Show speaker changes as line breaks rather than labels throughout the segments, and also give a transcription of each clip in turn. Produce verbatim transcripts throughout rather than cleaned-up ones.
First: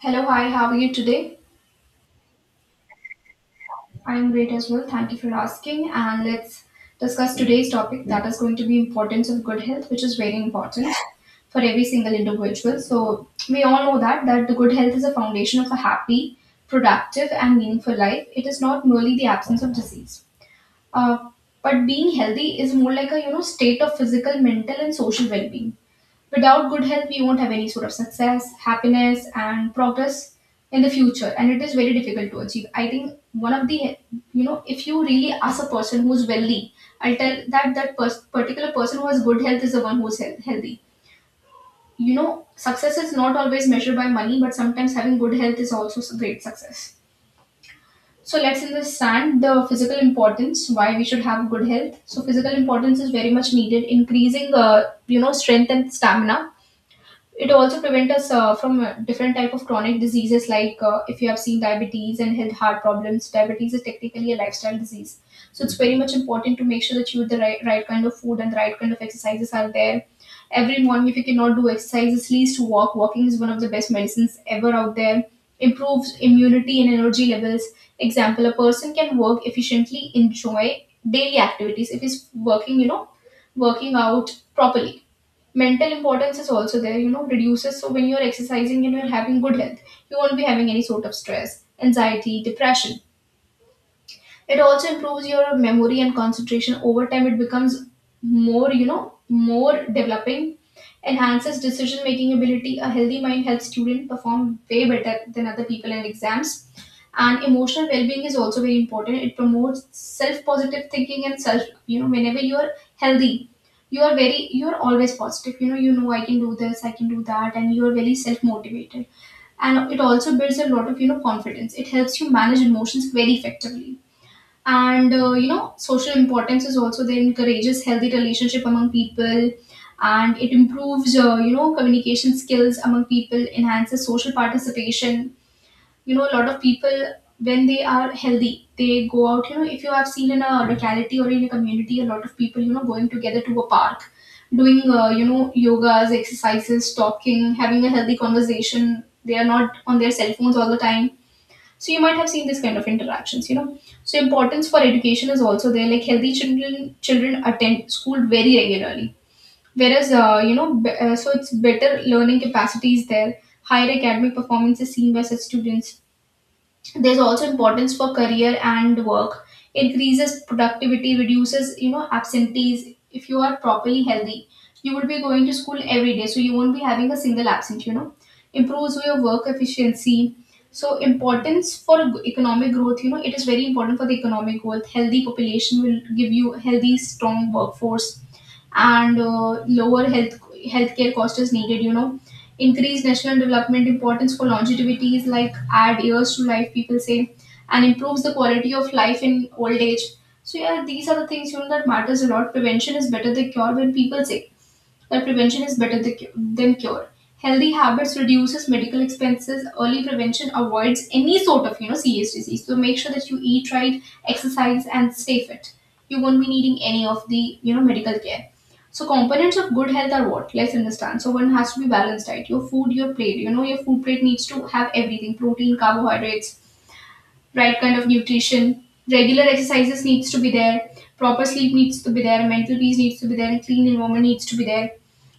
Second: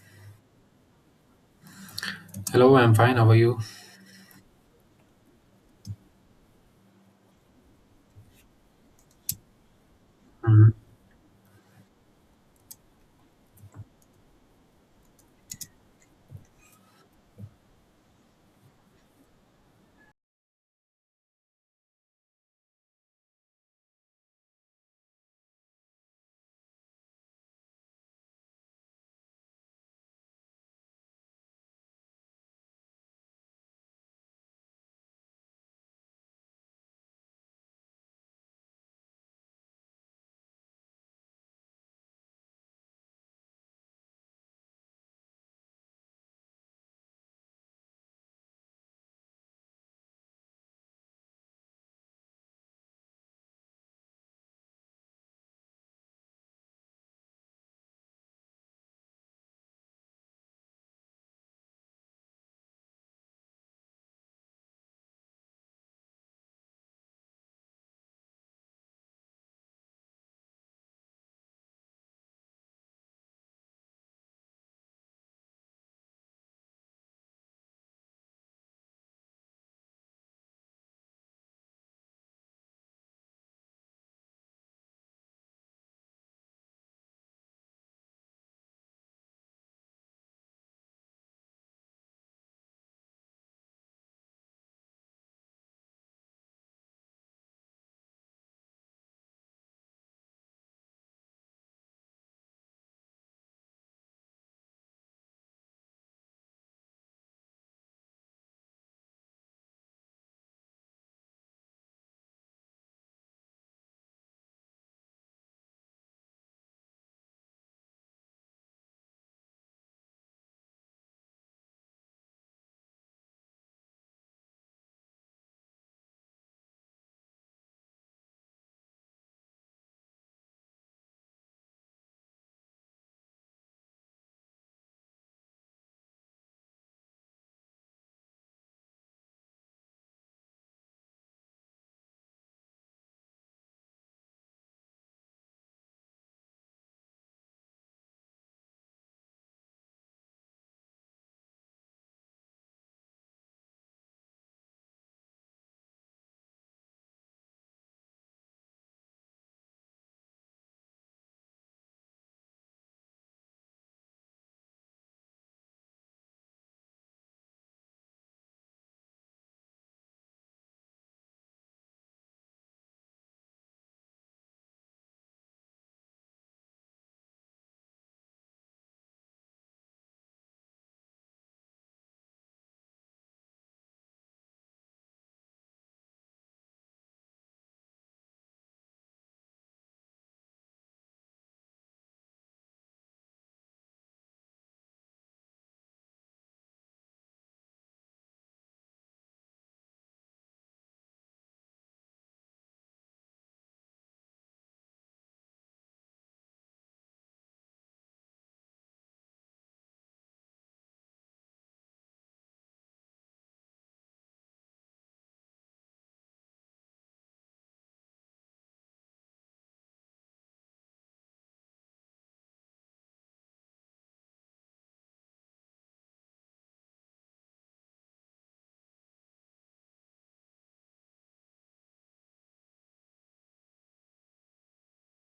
Hello, hi, how are you today?
Hello, I'm fine. How are you?
I'm great as well. Thank you for asking. And let's discuss today's topic that is going to be importance of good health, which is very important for every single individual. So we all know that that the good health is a foundation of a happy, productive, and meaningful life. It is not merely the absence of disease. Uh, but being healthy is more like a you know state of physical, mental, and social well-being. Without good health we won't have any sort of success, happiness and progress in the future, and it is very difficult to achieve. I think one of the, you know if you really ask a person who's wealthy, I'll tell that that pers- particular person who has good health is the one who's health- healthy. You know, success is not always measured by money, but sometimes having good health is also s- great success. So let's understand the physical importance, why we should have good health. So physical importance is very much needed, increasing, uh, you know, strength and stamina. It also prevents us uh, from uh, different type of chronic diseases, like, uh, if you have seen, diabetes and health heart problems. Diabetes is technically a lifestyle disease, so it's very much important to make sure that you eat the right, right kind of food and the right kind of exercises are there. Every morning, if you cannot do exercises, at least walk. Walking is one of the best medicines ever out there. Improves immunity and energy levels. Example: a person can work efficiently, enjoy daily activities if he's working, you know, working out properly. Mental importance is also there, you know. Reduces, so when you're exercising and you're having good health, you won't be having any sort of stress, anxiety, depression. It also improves your memory and concentration. Over time, it becomes more, you know, more developing, enhances decision making ability. A healthy mind helps students perform way better than other people in exams. And emotional well being is also very important. It promotes self positive thinking and self, you know, whenever you are healthy, you are very, you are always positive. You know, you know, I can do this, I can do that, and you are very self motivated. And it also builds a lot of, you know, confidence. It helps you manage emotions very effectively. And uh, you know, social importance is also there, encourages healthy relationship among people, and it improves, uh, you know, communication skills among people, enhances social participation. You know, a lot of people, when they are healthy, they go out. You know, if you have seen in a locality or in a community, a lot of people, you know, going together to a park, doing, uh, you know, yogas, exercises, talking, having a healthy conversation, they are not on their cell phones all the time. So you might have seen this kind of interactions, you know. So importance for education is also there. Like healthy children, children attend school very regularly. Whereas, uh, you know, be- uh, so it's better learning capacity is there. Higher academic performance is seen by such students. There's also importance for career and work. It increases productivity, reduces, you know, absentees. If you are properly healthy, you would be going to school every day, so you won't be having a single absent, you know, improves your work efficiency. So importance for economic growth, you know, it is very important for the economic growth. Healthy population will give you a healthy strong workforce, and uh, lower health healthcare cost is needed, you know. Increase national development. Importance for longevity is like add years to life, people say, and improves the quality of life in old age. So yeah, these are the things, you know, that matters a lot. Prevention is better than cure, when people say that prevention is better th- than cure. Healthy habits reduces medical expenses. Early prevention avoids any sort of, you know, serious disease. So make sure that you eat right, exercise, and stay fit. You won't be needing any of the, you know medical care. So components of good health are what? Let's understand. So one has to be balanced diet. Your food, your plate. You know, your food plate needs to have everything: protein, carbohydrates, right kind of nutrition. Regular exercises needs to be there. Proper sleep needs to be there. Mental peace needs to be there. And clean environment needs to be there.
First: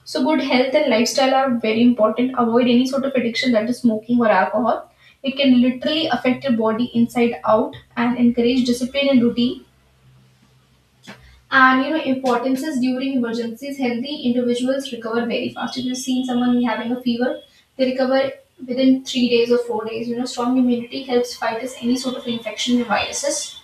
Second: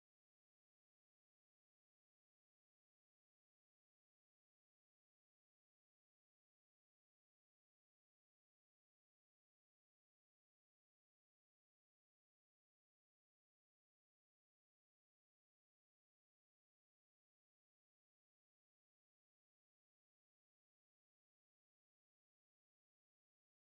So, good health and lifestyle are very important. Avoid any sort of addiction, that is smoking or alcohol. It can literally affect your body inside out and encourage discipline and routine. And you know, importances during emergencies, healthy individuals recover very fast. If you've seen someone having a fever, they recover within three days or four days. You know, strong immunity helps fight us any sort of infection and viruses.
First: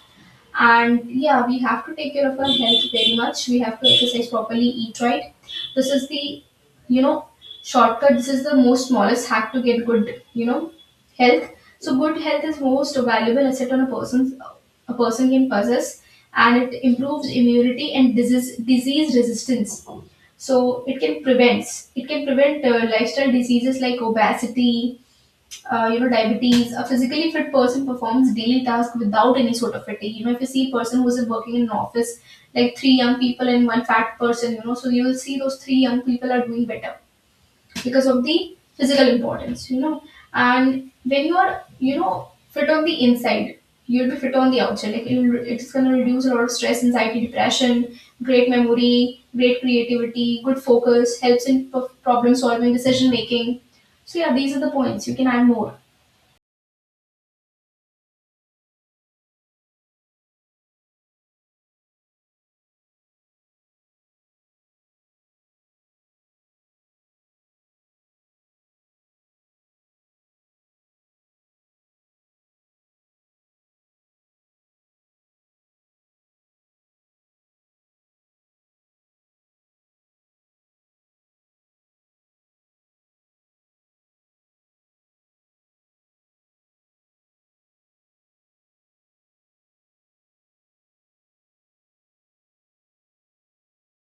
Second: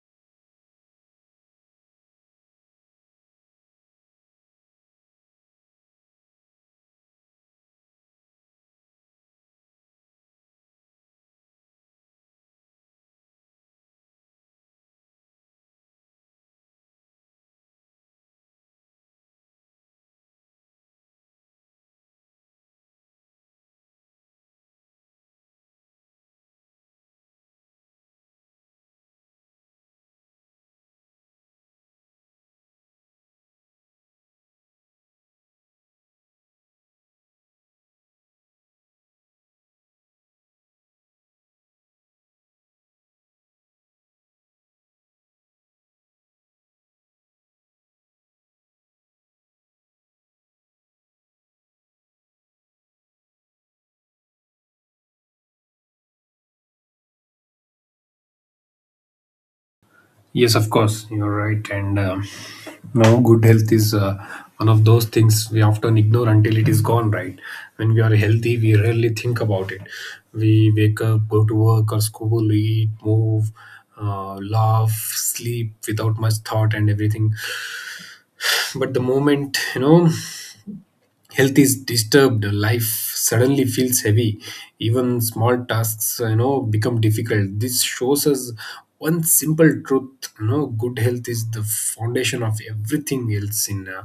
And yeah, we have to take care of our health very much. We have to exercise properly, eat right. This is the, you know, shortcut. This is the most smallest hack to get good, you know, health. So good health is most valuable asset on a person's, a person can possess, and it improves immunity and disease disease resistance. So it can prevent, it can prevent, uh, lifestyle diseases like obesity, uh, you know, diabetes. A physically fit person performs daily task without any sort of fatigue. You know, if you see a person who's working in an office, like three young people and one fat person, you know, so you will see those three young people are doing better because of the physical importance, you know. And when you are, you know, fit on the inside, you'll be fit on the outside. Like it'll, it's going to reduce a lot of stress, anxiety, depression. Great memory, great creativity, good focus, helps in p- problem solving, decision making. So yeah, these are the points, you can add more.
Yes, of course, you're right. And um, No, good health is uh, one of those things we often ignore until it is gone, right? When we are healthy, we rarely think about it. We wake up, go to work or school, eat, move, uh, laugh, sleep without much thought and everything. But the moment, you know, health is disturbed, life suddenly feels heavy, even small tasks, you know, become difficult. This shows us one simple truth, you know, good health is the foundation of everything else in uh,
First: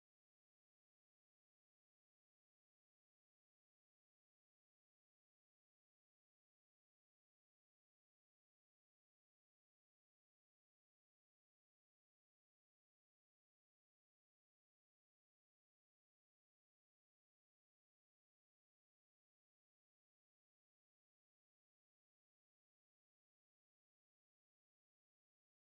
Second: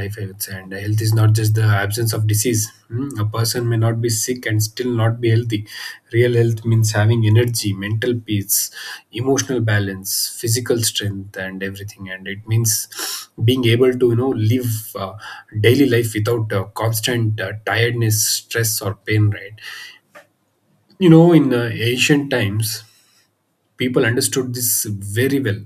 life, I would say. And health is not just the absence of disease. Hmm, a person may not be sick and still not be healthy. Real health means having energy, mental peace, emotional balance, physical strength, and everything. And it means being able to, you know, live uh, daily life without uh, constant uh, tiredness, stress, or pain. Right? You know, in uh, ancient times, people understood this very well.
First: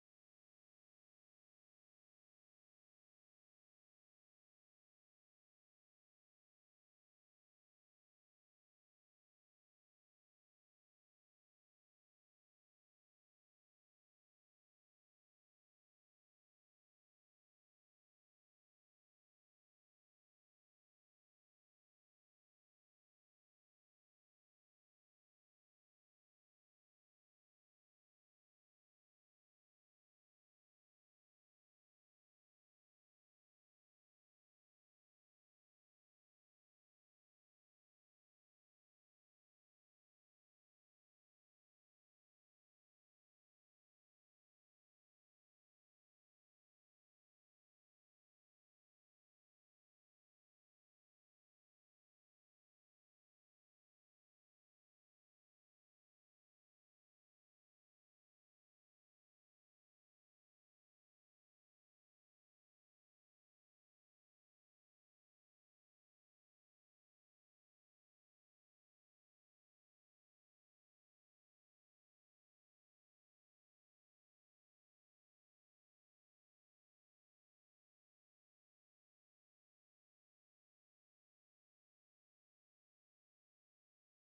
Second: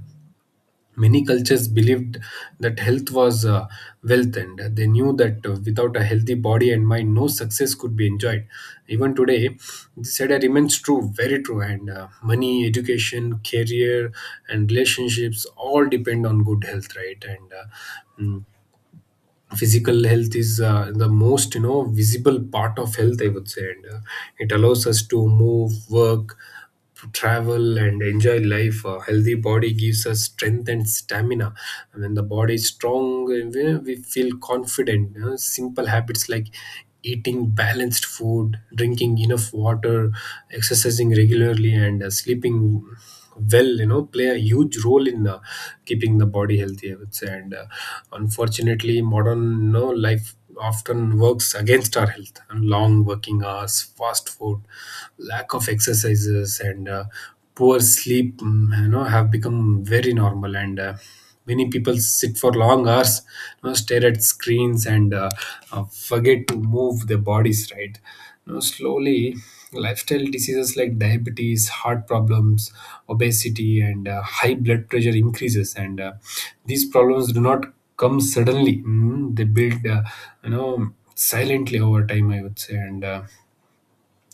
Many cultures believed that health was uh, wealth, and they knew that uh, without a healthy body and mind, no success could be enjoyed. Even today, this idea remains true, very true. And uh, money, education, career, and relationships all depend on good health, right? And uh, mm, Physical health is uh, the most, you know, visible part of health, I would say. And uh, it allows us to move, work, travel, and enjoy life. A healthy body gives us strength and stamina. When the body is strong, uh, we we feel confident, you know. Simple habits like eating balanced food, drinking enough water, exercising regularly, and uh, sleeping well, you know, play a huge role in uh, keeping the body healthy, I would say. And uh, unfortunately, modern, you know, life often works against our health, and long working hours, fast food, lack of exercises, and uh, poor sleep, mm, you know, have become very normal. And uh, many people sit for long hours, you know, stare at screens and uh, uh, forget to move their bodies, right? You know, slowly lifestyle diseases like diabetes, heart problems, obesity, and uh, high blood pressure increases. And uh, These problems do not come suddenly. Mm, they build, uh, you know, silently over time, I would say. And uh,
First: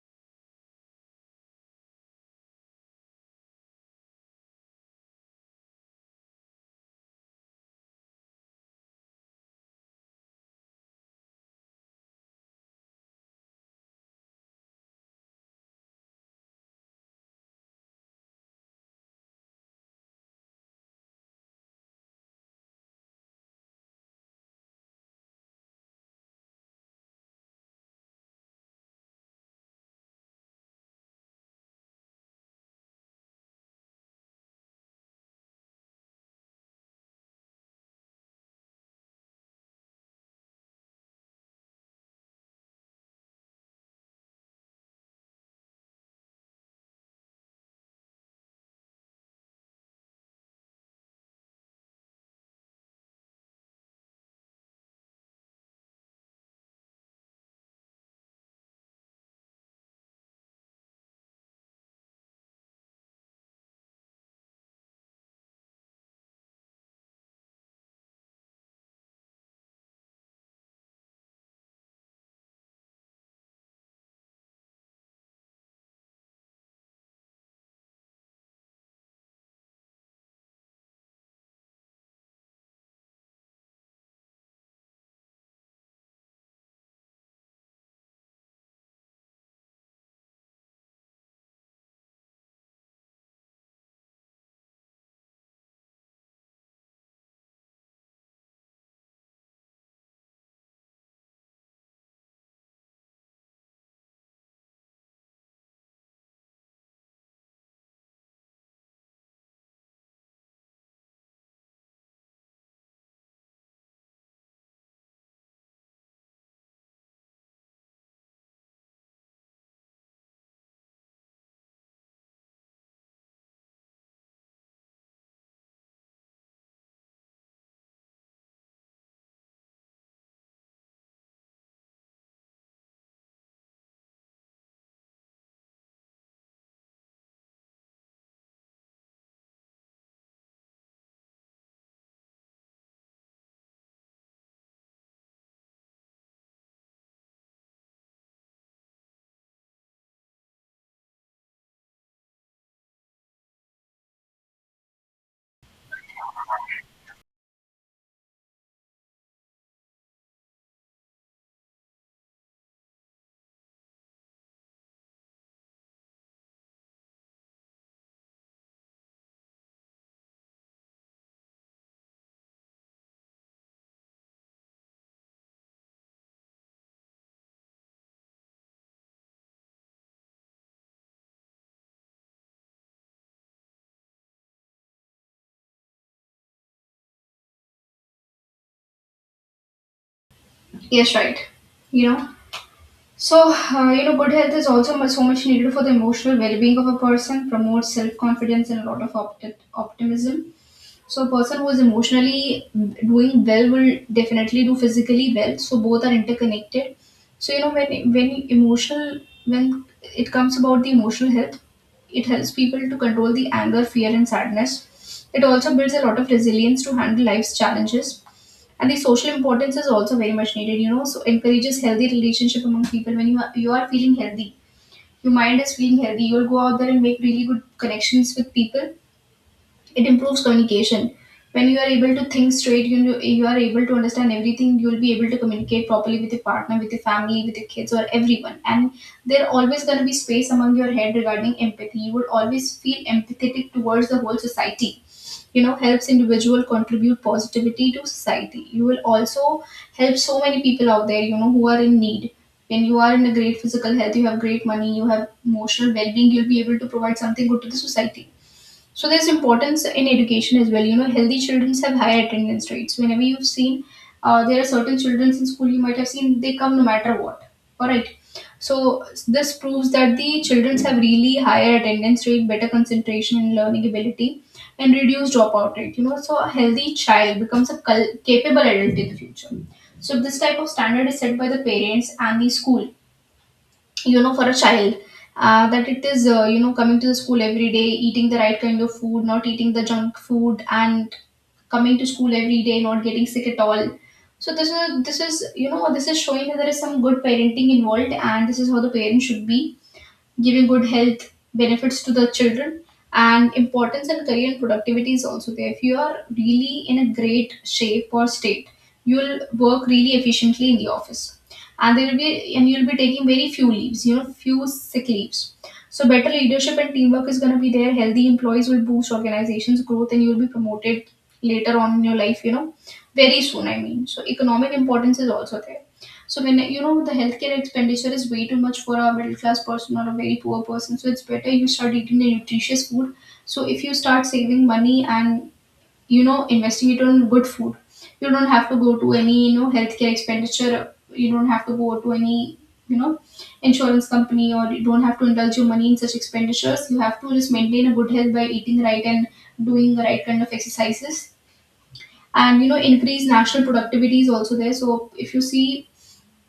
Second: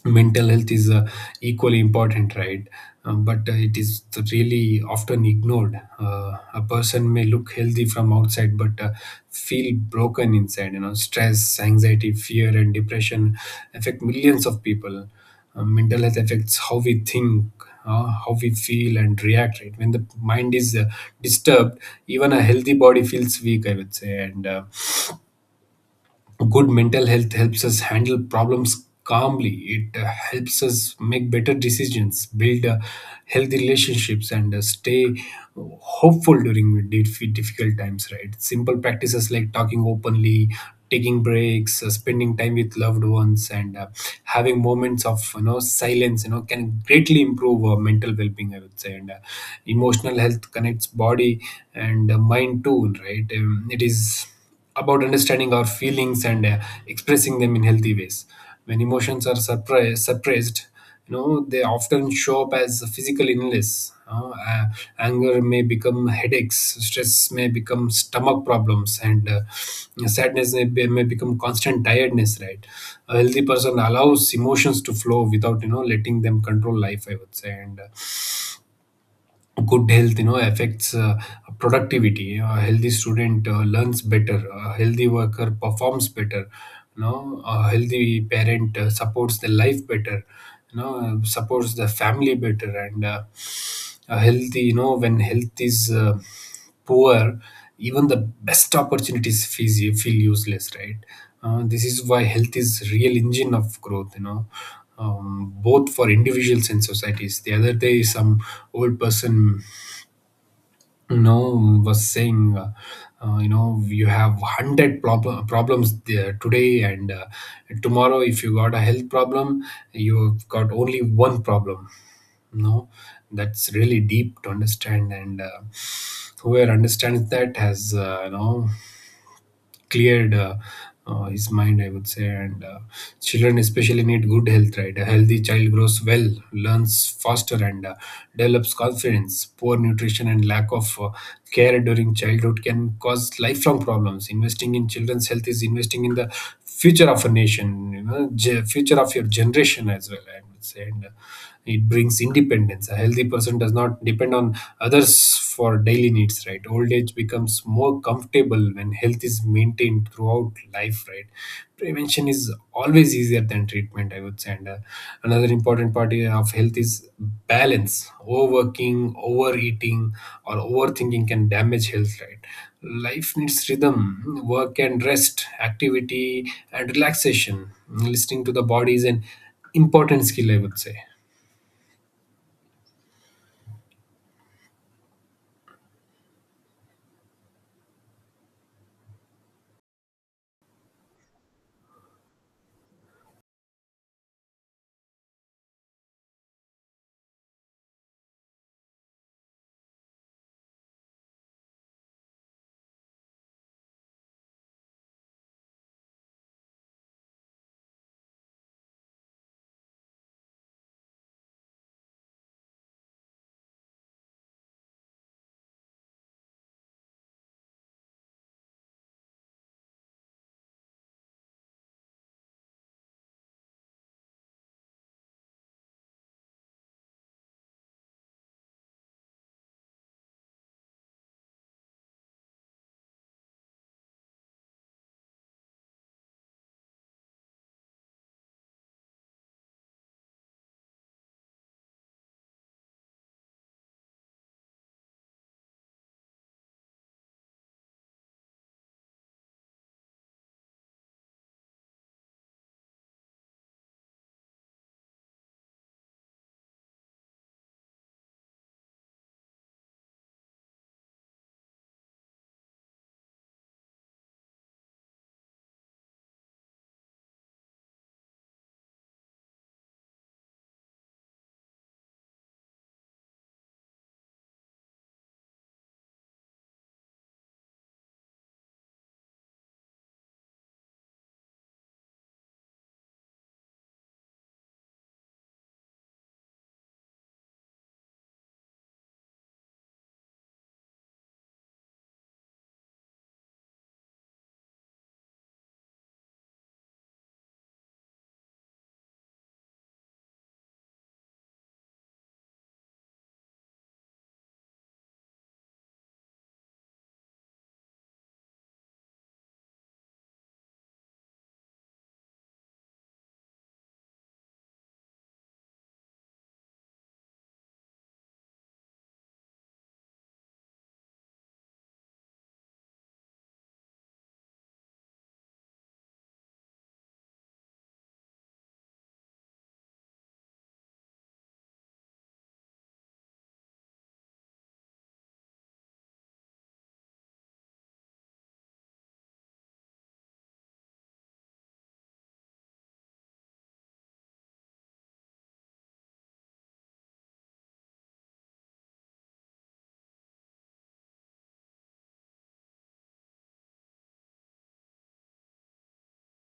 mental health is uh, equally important, right? um, but uh, It is really often ignored. Uh, a person may look healthy from outside but uh, feel broken inside, you know. Stress, anxiety, fear, and depression affect millions of people. Uh, mental health affects how we think, uh, how we feel and react, right? When the mind is uh, disturbed, even a healthy body feels weak, I would say. And uh, good mental health helps us handle problems calmly. It uh, helps us make better decisions, build uh, healthy relationships, and uh, stay hopeful during dif- difficult times, right? Simple practices like talking openly, taking breaks, uh, spending time with loved ones, and uh, having moments of, you know, silence, you know, can greatly improve uh, mental well-being, I would say. And uh, emotional health connects body and uh, mind too, right? Um, it is about understanding our feelings and uh, expressing them in healthy ways. When emotions are suppressed, suppressed, you know, they often show up as a physical illness. Uh, uh, anger may become headaches, stress may become stomach problems, and uh, sadness may, be, may become constant tiredness. Right, a healthy person allows emotions to flow without, you know, letting them control life, I would say. And uh, good health, you know, affects uh, productivity. A healthy student uh, learns better, a healthy worker performs better, you know, a healthy parent uh, supports the life better, you know, supports the family better. And uh, a healthy, you know, when health is uh, poor, even the best opportunities feel, feel useless, right? Uh, this is why health is real engine of growth, you know, um, both for individuals and societies. The other day some old person, no, was saying, uh, uh, you know, you have hundred prob- problems there today and uh, tomorrow. If you got a health problem, you've got only one problem. No, that's really deep to understand, and uh, whoever understands that has, uh, you know, cleared uh, uh, his mind, I would say. And uh, children especially need good health, right? A healthy child grows well, learns faster, and uh, develops confidence. Poor nutrition and lack of uh, care during childhood can cause lifelong problems. Investing in children's health is investing in the future of a nation, you know, ge- future of your generation as well, I would say. And uh, it brings independence. A healthy person does not depend on others for daily needs, right? Old age becomes more comfortable when health is maintained throughout life, right? Prevention is always easier than treatment, I would say. And uh, another important part of health is balance. Overworking, overeating, or overthinking can damage health, right? Life needs rhythm, work and rest, activity and relaxation. Listening to the body is an important skill, I would say.
Yes, right. You know, so uh, you know, good health is also much, so much needed for the emotional well-being of a person. Promotes self-confidence and a lot of opt- optimism. So a person who is emotionally doing well will definitely do physically well. So both are interconnected. So you know when when emotional, when it comes about the emotional health, it helps people to control the anger, fear, and sadness. It also builds a lot of resilience to handle life's challenges. And the social importance is also very much needed, you know. So encourages healthy relationship among people. When you are, you are feeling healthy, your mind is feeling healthy, you'll go out there and make really good connections with people. It improves communication. When you are able to think straight, you know, you are able to understand everything. You'll be able to communicate properly with your partner, with your family, with your kids, or everyone. And there always going to be space among your head regarding empathy. You would always feel empathetic towards the whole society. You know, helps individual contribute positivity to society. You will also help so many people out there. You know, who are in need. When you are in a great physical health, you have great money, you have emotional well being, you'll be able to provide something good to the society. So there's importance in education as well. You know, healthy children have higher attendance rates. Whenever you've seen, uh, there are certain children in school you might have seen they come no matter what. All right. So this proves that the children have really higher attendance rate, better concentration and learning ability, and reduced dropout rate. You know, so a healthy child becomes a cul- capable adult in the future. So this type of standard is set by the parents and the school, you know, for a child, uh, that it is, uh, you know, coming to the school every day, eating the right kind of food, not eating the junk food, and coming to school every day, not getting sick at all. So this is this is you know, this is showing that there is some good parenting involved, and this is how the parent should be giving good health benefits to the children. And importance and career and productivity is also there. If you are really in a great shape or state, you'll work really efficiently in the office. And there will be, and you'll be taking very few leaves, you know, few sick leaves. So better leadership and teamwork is going to be there. Healthy employees will boost organizations growth, and you'll be promoted later on in your life, you know, very soon, I mean. So economic importance is also there. So when, you know, the healthcare expenditure is way too much for a middle class person or a very poor person, so it's better you start eating the nutritious food. So if you start saving money and, you know, investing it on good food, you don't have to go to any, you know, healthcare expenditure. You don't have to go to any, you know, insurance company, or you don't have to indulge your money in such expenditures. You have to just maintain a good health by eating right and doing the right kind of exercises. And you know, increase national productivity is also there. So if you see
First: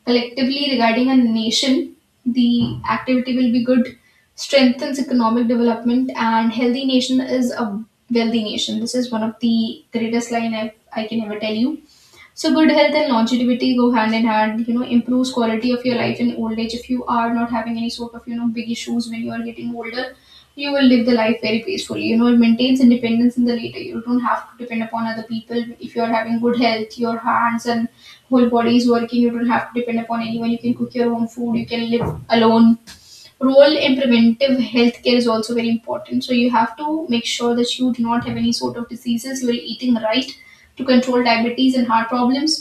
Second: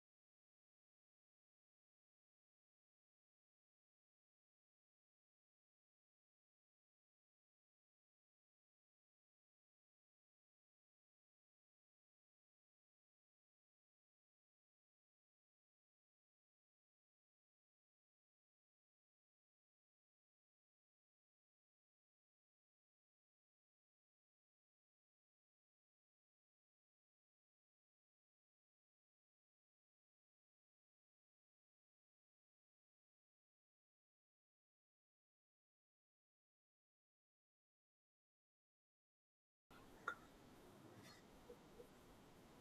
collectively, regarding a nation, the activity will be good, strengthens economic development, and healthy nation is a wealthy nation. This is one of the greatest line I, I can ever tell you. So good health and longevity go hand in hand, you know, improves quality of your life in old age. If you are not having any sort of, you know, big issues when you are getting older, you will live the life very peacefully. You know, it maintains independence in the later. You don't have to depend upon other people. If you are having good health, your hands and whole body is working, you don't have to depend upon anyone. You can cook your own food, you can live alone. Role in preventive health care is also very important. So you have to make sure that you do not have any sort of diseases. You are eating right to control diabetes and heart problems,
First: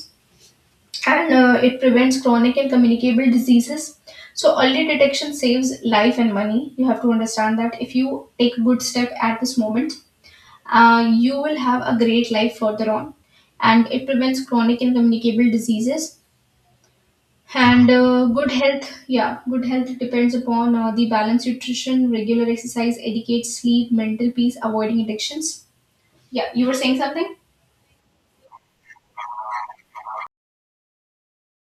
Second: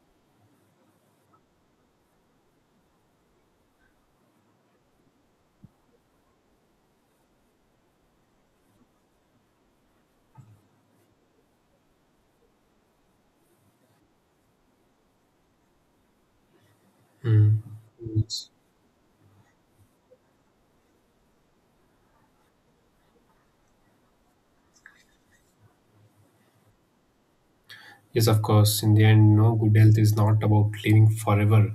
and uh, it prevents chronic and communicable diseases. So early detection saves life and money. You have to understand that if you take a good step at this moment, uh, you will have a great life further on, and it prevents chronic and communicable diseases.
Mm.
And uh,
Yes,
good health, yeah, good health depends upon uh, the balanced nutrition, regular exercise, adequate sleep, mental peace, avoiding addictions. Yeah, you were saying something?
yes, of course. In the end, no, good health is not about living forever.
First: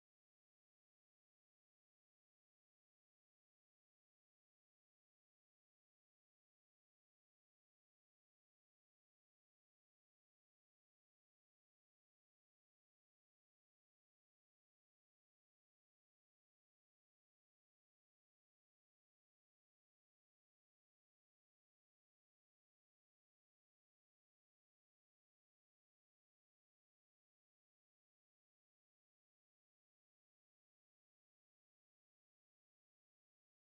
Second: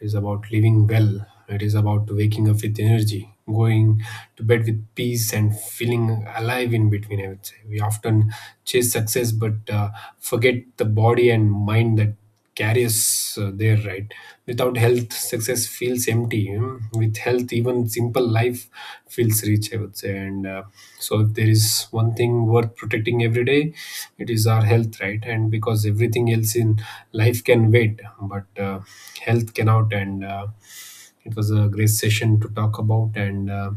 It is about living well. It is about waking up with energy, going to bed with peace, and feeling alive in between. I would say we often chase success but uh, forget the body and mind that carry us uh, there. Right? Without health, success feels empty. Mm. With health, even simple life feels rich, I would say. And uh, So if there is one thing worth protecting every day, it is our health, right? And because everything else in life can wait, but uh, health cannot. And uh, It was a great session to talk about, and uh,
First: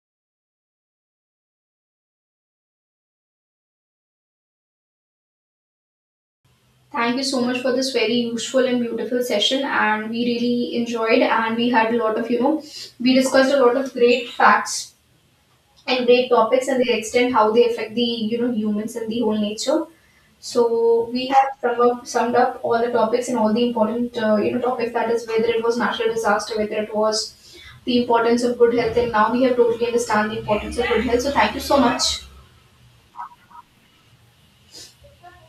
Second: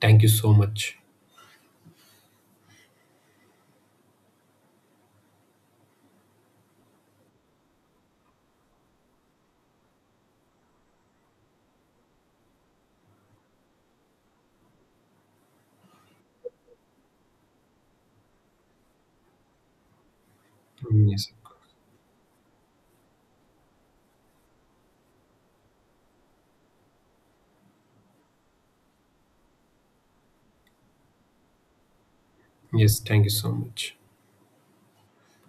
thank you so much.
Thank you so much for this very useful and beautiful session, and we really enjoyed. And we had a lot of, you know, we discussed a lot of great facts and great topics and their extent, how they affect the, you know, humans and the whole nature. So we
Yes,
have sum up, summed up all the topics and all the important, uh, you know, topics, that is whether it was natural disaster, whether it was the importance of good health, and now we have totally understand the importance of good health. So thank you so much.
yes, thank you so much.